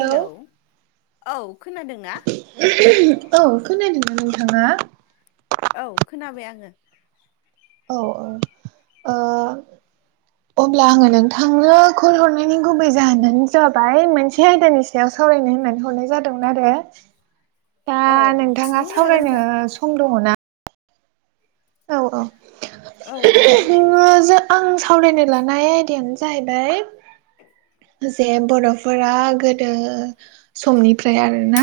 Hello औ खोनादोंना? औ खोनादोमोना नोंथाङा? औ खोनाबाय आङो औ ओ ओ अब्ला आङो नोंथांनो कल हरनायनि गुबै जाहोनानो जाबाय मोनसे आयदानि सायाव सावरायनो होननानै हरनाय जादोंमोन आरो दा अ नोंथाङा बुंनो हागोन सावरायनो नोंथां सम दङना? औ औ औ हागोन [unintelligible] आं सावरायनो लानाय आयदायानो जाहैबाय [inaudible] जे बर'फोरा गो दो समनिफ्राय आरोना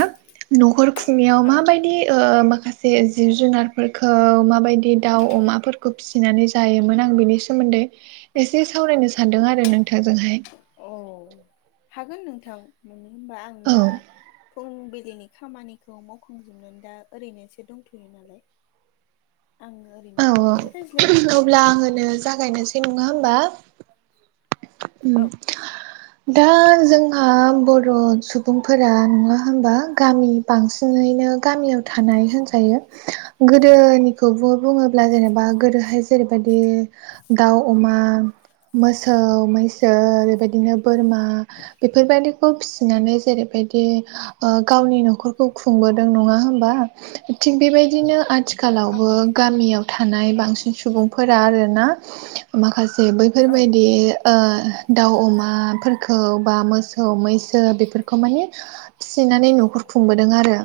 नखर खुंनायाव औ माबाय दि ओ माखासे जिब जुनारफोरखौ मा बायदि दाउ अमाफोरखौ फिसिनानै जायोमोन आं बिनि सोमोनदै एसे सावरायनो सानदों आरो नोंथांजोंहाय। औ हागोन नोंथां मानो होमबा आं औ दा फुंबिलिनि खामानिखौ मावखांजुबनानै दा ओरैनोसो दंथ'यो नालाय आङो औ ओरैनो औ दंखायो रायज्लायनो हागोन। अब्ला आङोनो जागायनोसै नङा होमबा उम दा जों हा बर' सुबुंफोरा नङा होमबा गामि बांसिनैनो गामियाव थानाय होनजायो गोदोनिखौबो बुङोब्ला जेनेबा गोदोहाय जेरैबादि दाउ, अमा, मोसौ, मैसो बेबायदिनो बोरमा बेफोरबायदिखौ फिसिनानै जेरैबायदि ओ गावनि नखरखौ खुंबोदों नङा होमबा? थिग बेबायदिनो आथि खालावबो औ गामियाव थानाय बांसिन सुबुंफोरा आरोना माखासे औ बैफोरबायदि ओ दाउ अमाफोरखौ बा मोसौ मैसो बेफोरखौ मानि फिसिनानै न'खर खुंबोदों आरो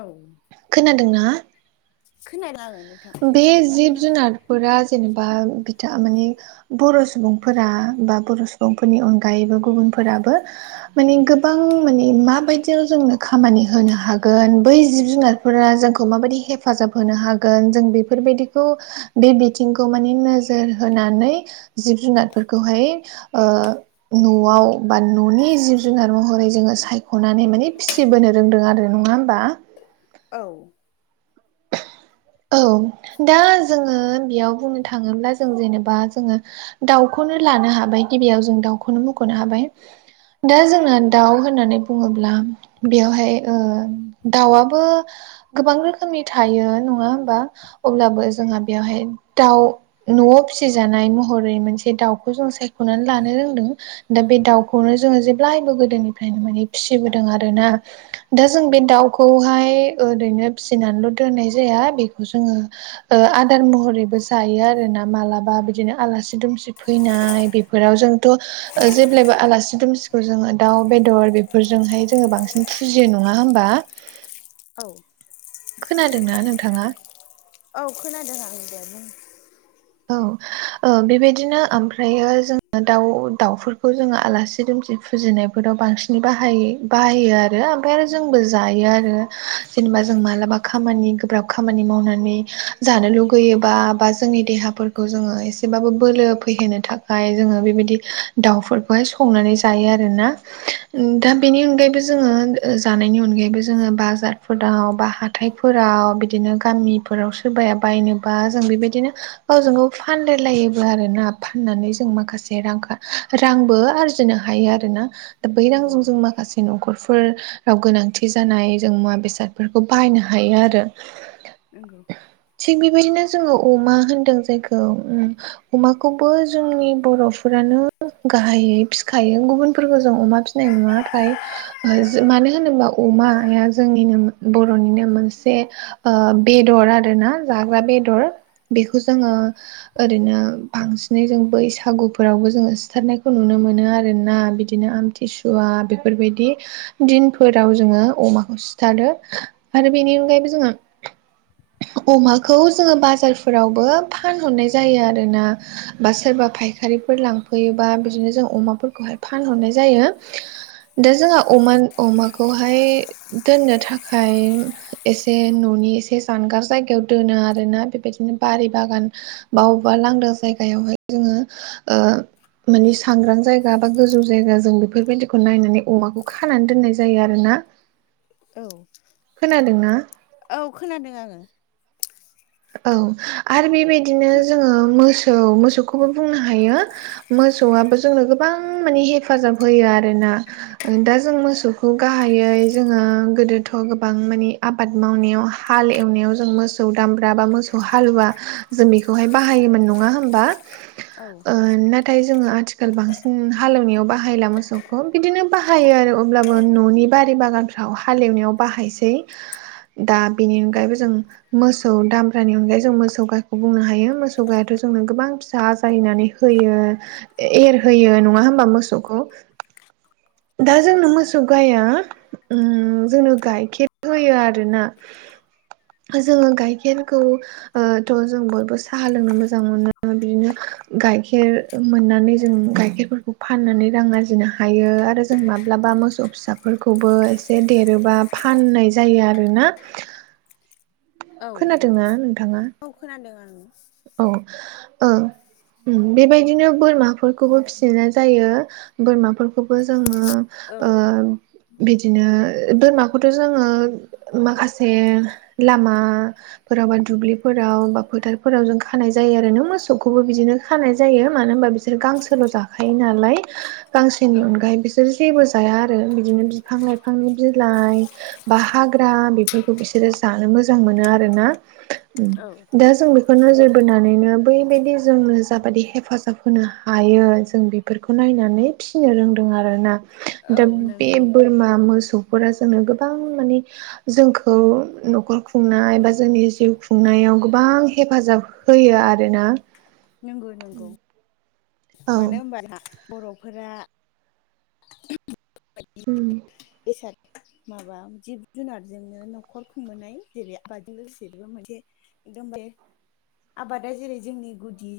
औ। खोनादों ना? खोनादों आङो नोंथां मोजाङैनो खोनागासिनो फोरा जेनेबा बिथा माने बर' सुबुंफोरा बा बर' सुबुंफोरनि अनगायैबो गुबुनफोराबो माने गोबां माने माबायदियाव जोंनो खामानि होनो हागोन बै जिब जुनार फोर जोंखौ माबायदि हेफाजाब होनो हागोन जों बेफोरबायदिखौ बे‌ बि थिंखौ माने नोजोर होनानै जिब जुनारफोरखौहाय ओ न'आव बा न'नि जिब जुनार महरै जोङो सायख'नानै माने फिसि फिसिबोनो रोंदों आरो नङा होमबा? औ। औ दा जोङो बेयाव बुंनो थाङोब्ला जों जेनेबा जोङो दाउखौनो लानो हाबाय गिबियाव जों दाउखौनो मख'नो हाबाय। दा जोंना दाउ होननानै बुङोब्ला बेवहाय ओ दाउआबो गोबां रोखोमनि थायो नङा होमबा? अब्लाबो जोंहा बेवहाय दाउ न'आव फिसिजानाय महरै मोनसे दाउखौ जों सायख'नानै लानो रोंदों। दा बे दाउखौनो जोङो जेब्लायबो गोदोनिफ्रायनो माने फिसिबोदों आरोना। दा जों बे दाउखौहाय ओरैनो फिसिनानैल' दोननाय जाया बेखौ जोङो ओ आदार महरैबो जायो आरो ना मालाबा बिदिनो आलासि दुमसि फैनाय बे फोराव जोंथ' ओ जेब्लायबो आलासि दुमसिखौ जोङो दाउ बेदर बेफोरजोंहाय जोङो बांसिन फुजियो नङा होमबा? औ। खोनादोंना नोंथाङा? औ खोनादों आं दे बुं। औ ओ बेबायदिनो ओमफ्रायो जोङो दाउ दाउफोरखौ जोङो आलासि दुमसि फुजिनायफोराव बांसिनै बाहायो बाहायो आरो ओमफ्राय आरो जोंबो जायो आरो। जेनेबा जों मालाबा खामानि गोब्राब खामानि मावनानै जानो लुुगैयोबा बा जोंनि देहा फोरखौ जोङो एसेबाबो बोलो फैहोनो थाखाय जोङो बेबायदि दाउफोर खौहाय संनानै जायो आरोना। दा बेनि अनगायैबो जोङो ओ जानायनि अनगायैबो जोङो बाजारफोराव बा हा थायफोराव बिदिनो गामिफोराव सोरबाया बायनोबा जों बेबायदिनो गावजों गाव फानलायलायोबो आरो ना फाननानै जों माखासे रांखा रांबो आरजिनो हायो आरो ना दा बै नंगौ रांजों जों माखासे न'खरफोर राव गोनांथि जानाय जों मुवा बेसादफोरखौ बाहायनो हायो आरो। नंगौ। थिग बेबायदिनो जोंङो अमा होनदों जायखौ अमाखौबो जोंनि बर'फोरानो गाहायै फिखायो गुबुनफोरखौ जों अमा सिनाय नुवाथाय मानो होनोबा अमाया जोंनिनो बर'निनो मोनसे बेदर आरो ना जाग्रा बेदर बेखौ जोंङो ओरैनो बांसिनै जों बैसागुफोरावबो जोङो सिथारनायखौ नुनो मोनो आरोना बिदिनो आमथि आमथिसुवा बेफोरबायदि दिनफोराव जोंङो अमाखौ सिथारो आरो बेनि अनगायैबो जोंङो अमाखौ जोंङो बाजारफोरावबो फानहरनाय जायो आरोना बा सोरबा फायखारिफोर लांफैयोबा बिदिनो जों अमाफोरखौहाय फानहरनाय जायो दा जोंहा अमा अमाखौहाय दोननो थाखाय एसे न'नि एसे जानगार जायगायाव दोनो आरोना बेबायदि बिदिनो बारि बागान बा अबेबा लांदां जायगायावहाय जोङो ओ मानि सांग्रां जायगा बा गोजौ जायगा जों बेफोरबायदिखौ नायनानै अमाखौ खानानै दोननाय जायो आरो ना [inaudible] औ औ खोनादों आंङो औ आरो बेबायदिनो खोना जोङो मोसौ मोसौखौबो बुंनो हायो मोसौआबो जोंनो गोबां माने हेफाजाब होयो आरोना दा जों मोसौखौ गाहायै जोंङो गोदोथ' गोबां माने आब मावनायाव हाल एवनायाव जों मोसौ दाम माबा मोसौ हालुवा जों बेखौहाय बाहायोमोन नंङा होमबा औ ओ नाथाय जोंङो आथिखाल बांसिन हालेवनायाव बाहायला मोसौखौ बिदिनो बाहायो आरो अब्लाबो न'नि बारि बागानफ्राव हालेवनायाव बाहायसै दा बेनि अनगायैबो जों मोस मोसौ दामब्रानि अनगायै जों मोसौ गायखौ बुंनो हायो मोसौ गायाथ' जोंनो गोबां फिसा आजायनानै होयो एरहोयो नङा होमबा मोसौखौ दा जोंनो औ मोसौ गाया उम जोंनो गाइखेर होयो आरो ना जोंङो गायखेर गाइखेरखौ ओ थ' जों बयबो साहा लोंनो मोजां मोनो बिदिनो गाइखेर मोननानै जों गाइखेरफोरखौ फाननानै रां आरजिनो हायो आरो जों माब्लाबा मोसौ फिसा बेफोरखौबो एसे देरोबा फाननाय जायो आरोना औ खोनादोंना नोंथाङा औ खोनादों आङो औ ओ उम बेबायदिनो बोरमाफोरखौबो फिसिनाय जायो बोरमाफोरखौबो जोंङो औ ओ बिदिनो बोरमाखौथ' जोंङो माखासे लामा फोराव बा दुब्लिफोराव बा फोथार फोराव जों खानाय जायो आरो नों मोसौखौबो बिदिनो खानाय जायो मानो होनबा बिसोर गांसोल' जाखायो नालाय गांसेनि औ अनगायै बिसोर जेबो जाया आरो बिदिनो बिफां लाइफांनि बिलाइ बा हाग्रा बेफोरखौ बिसोरो जानो मोजां मोनो आर ना औ दा जों बेखौ बेखौ नोजोर बोनानैनो बैबायदि जोंङो जाबाददि हेफाजाब होनो हायो जों बे बेफोरखौ नायनानै फिसिनो रोंदों आरोना औ दा बे नंगौ बोरमा मोसौ जोङो गोबां माने जोंखौ न'खर खुंनाय बा जोंनि जिउ खुंनायाव गोबां हेफाजाब होयो आरोना नोंगौ नोंगौ औ मानो होनबा बर'फोरा उम [unintelligible] बेसाद माबा जिब जुनारजोंनो न'खर खुंबोनाय जेरै आबादों लोगोसे बेबो मोनसे एकदम दे आबादा जेरै जोंनि गुदि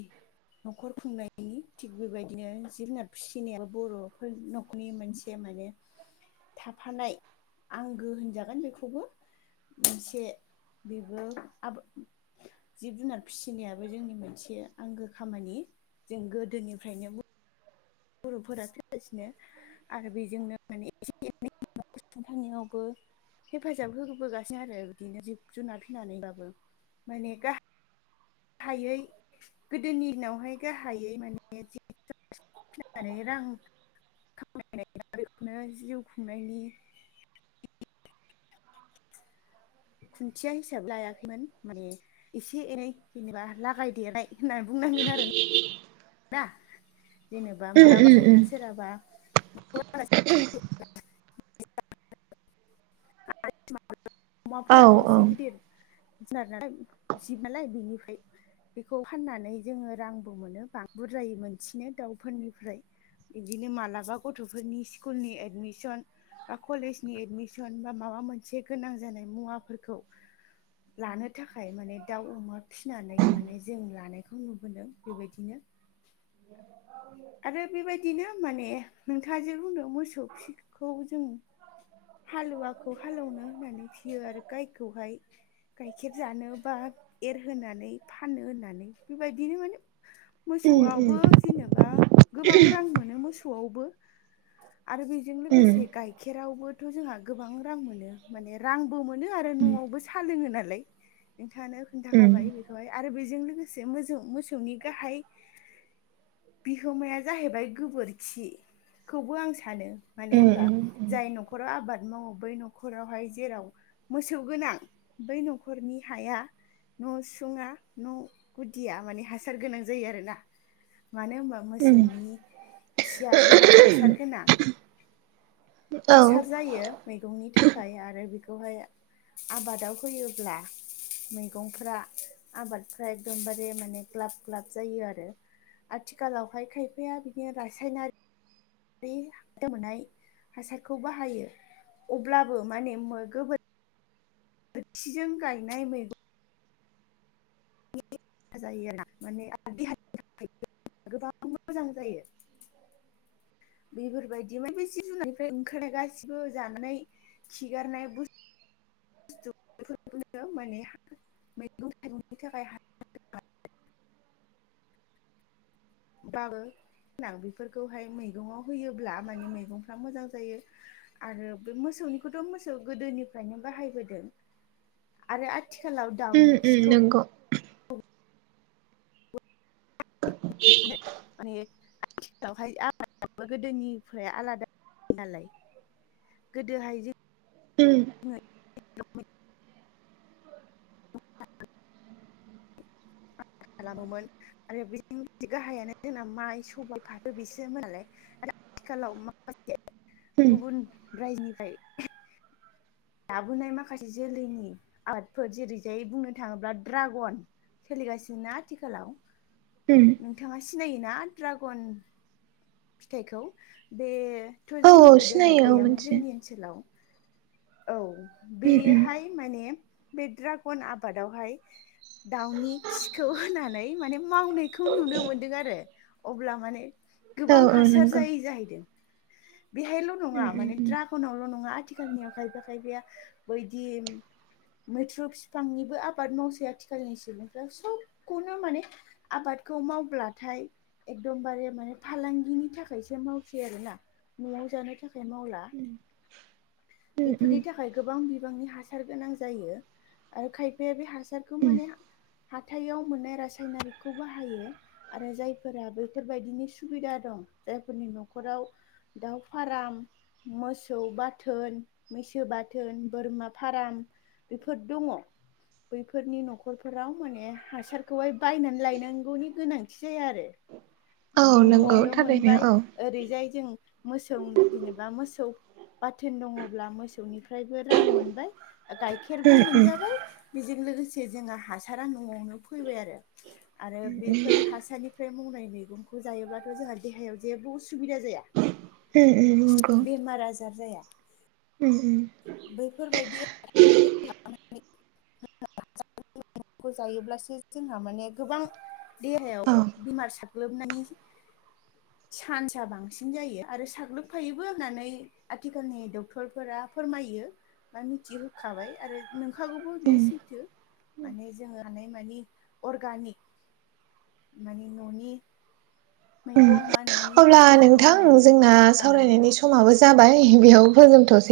न'खर खुंनायनि थिग बेबायदिनो जि जुनार फिसिनायाबो बर'फोर न'खरनि मोनसे माने थाफानाय आंगो होनजागोन बेखौबो मोनसे बेबो आबाद जिब जुनार फिसिनायाबो जोंनि मोनसे आंगो खामानि जों गोदोनिफ्रायनो बर'फोरा फिगासिनो आरो बेजोंनो माने एसे एनै [unintelligible] थांनायावबो हेफाजाब होबोगासिनो आरो बिदिनो जिब जुनार फिनानैबाबो माने गा हायै गोदोनि दिनावहाय गाहायै माने [unintelligible] रां [unintelligible] बेखौनो जिउ खुंनायनि खुन्थिया हिसाब लायाखैमोन माने एसे एनै जेनेबा लागाय देरनाय होननानै बुंनांगोन आरो ना जेनेबा उम मालाबा उम जोंहा उम सोरहाबा [unintelligible] औ उम अमाफोराथ' एसे गिदिर जुनार नालाय जिब नालाय बिनिफ्राय बेखौ फाननानै जोङो रांबो मोनो बुरजायै मोनसिनो दाउफोरनिफ्राय बिदिनो मालाबा गथ'फोरनि स्कुलनि एदमिसन बा कलेजनि एदमि सन बा माबा मोनसे गोनां जानाय मुवाफोरखौ लानो थाखाय माने दाउ अमा फिसिनानै माने जों लानायखौ नुबोदों बेबायदिनो आरो बेबायदिनो माने नोंथाङा जे बुंदों मोसौ फिखौ जों हालुवाखौ हालौनो होनानै फियो आरो गायखौहाय गाइखेर जानो बा एरहोनानै फानो होननानै बेबायदिनो माने उम उम मोसौआवबो जेनेबा गोबां रां मोनो मोसौआवबो आरो बि जों लोगोसे गाय खेरावबोथ' जोंहा गोबां रां मोनो माने रांबो मोनो आरो न'आवबो सा लोङो नालाय नोंथाङानो खोन्थाखाबाय बेखौहाय आरो बेजों लोगोसे मोसौ मोसौनि गाहाय खोमाया जाहैबाय गोबोरखिखौबो आं सानो मानो होनबा जाय न'खर राव आबाद मावो बै न'खरावहाय जेराव मोसौ गोनां बै न'खरनि हाया न' सुङा न' गुदिया माने हासार गोनां जायो आरोना मानो होनबा उम मोसौनि खिया गोबां हासार गोनां औ हासार जायो मैगंनि थाखाय आरो बेखौहाय आबादाव होयोब्ला मैगंफ्रा आबादफ्रा एकदमबारे माने ग्लाब ग्लाब जायो आरो। आथिखालावहाय खायफाया बिदि रासायनारि बै गोमोनाय हासारखौ बाहायो अब्लाबो माने गो बोरखिजों गायनाय मैगं जायो माने आ [unintelligible] देहानि थाखायबो गोबां मोजां जायो। बेफोरबायदि ओफ्राय [unintelligible] बे जिब जुनारनिफ्राय ओंखारनाय गासिबो जाना नायो। खिगारनाय बुस [unintelligible] माने मैगं थाइगंनि थाखाय बाबो गोनां बेफोरखौहाय मैगङाव होयोब्ला माने मैगंफ्रा मोजां जायो। आरो बे मोसौनिखौथ' मोसौ गोदोनिफ्रायनो बाहायबोदों आरो आ आथिखालाव उम दाउनि उम खिखौ नंगौ [inaudible] माने आथिखालावहाय आबादाबो गोदोनिफ्राय आलादा नालाय। गोदोहाय जे उम खालामोमोन आरो बेजों गाहायानो जोंना माइ सबायाइ फाथो बिसोमोन नालाय। आरो आथिखालाव माखासे उम गुबुन रायजोनिफ्राय लाबोनाय माखासे जोलैनि आर्टफोर जेरैजाय बुंनो थाङोब्ला ड्रागन सोलिगासिनो ना आथिखालाव उम नोंथाङा सिनायोना ड्रागन फिथाइखौ बेथ' औ जोंनि औ गोदोहाय सिनायो औ गैयामोन मोनथियो जोंनि ओनसोलाव औ उम उम बेयोहाय माने बे द्रागन आबादावहाय दाउनि खिखौ होनानै माने मावनायखौ नुनो मोनदों आरो अब्ला माने औ गोबां हासार नंगौ जायै जाहैदों बेहायल' नङा उम उम माने उम द्राग नावल' नङा आथिखालनियाव खायफा खायफाया बैदि मैथ्रु बिफांनिबो आबाद मावसै आथिखालनि सुबुंफ्रा सबखौनो माने आबादखौ मावब्लाथाय एकदमबारे माने फालांगिनि थाखायसो मावसै आरो ना न'आव जानो थाखाय मावला। उम बेफोरनि था उम खाय गोबां बिबांनि हासार गोनां जायो आरो खायफाया बे हासारखौ उम माने हाथायाव मोननाय रासायनारिकखौ बाहायो आरो जायफोरा बेफोरबायदिनि स सुबिदा दं जायफोरनि न'खराव दाउ फारम मोसौ बाथोन मैसो बाथोन बोरमा फार्म बेफोर दङ बैफोरनि न'खरफोराव माने हासारखौहाय बायनानै लायनांगौनि गोनांथि जाया आरो औ माने नंगौ न'आवनो थारैनो मोनबाय औ ओरैजाय जों मोसौ जेनेबा मोसौ बाथोन दङब्ला मोसौनिफ्रायबो रां मोनबाय गखयैऋ खेरबो उम उम मोनजाबाय बेजों लोगोसे जोंहा हासारा न'आवनो फैबाय आरो आरो बेफोर हासारनिफ्राय मावनाय मैगं खौ जायोब्लाथ' जोंहा देहायाव जेबो उसुबिदा जाया उम नंगौ बेमार आजार जाया [unintelligible] बैफोरबायदि [unintelligible] [unintelligible] माइरंखौजायोब्लासो जोंहा माने गोबां देहायाव औ उम बेमार साग्लोबनानै [inaudible] सान्सा बांसिन जायो आरो साग्लोबखायोबो होननानै आथिखालनि डक्टरफोरा फोरमायो बा मिथिहोखाबाय आरो नोंखागौबो बेयो सैथो माने जोङो हानाय मानि अरगानिक मानि न'नि मैगं बा न'नि अब्ला हासारजों नोंथां मावनाय जोंना मैगंखौ जानांगौ सावरायनायनि सम समाबो जाबाय बेयाव फोजोबथ'सै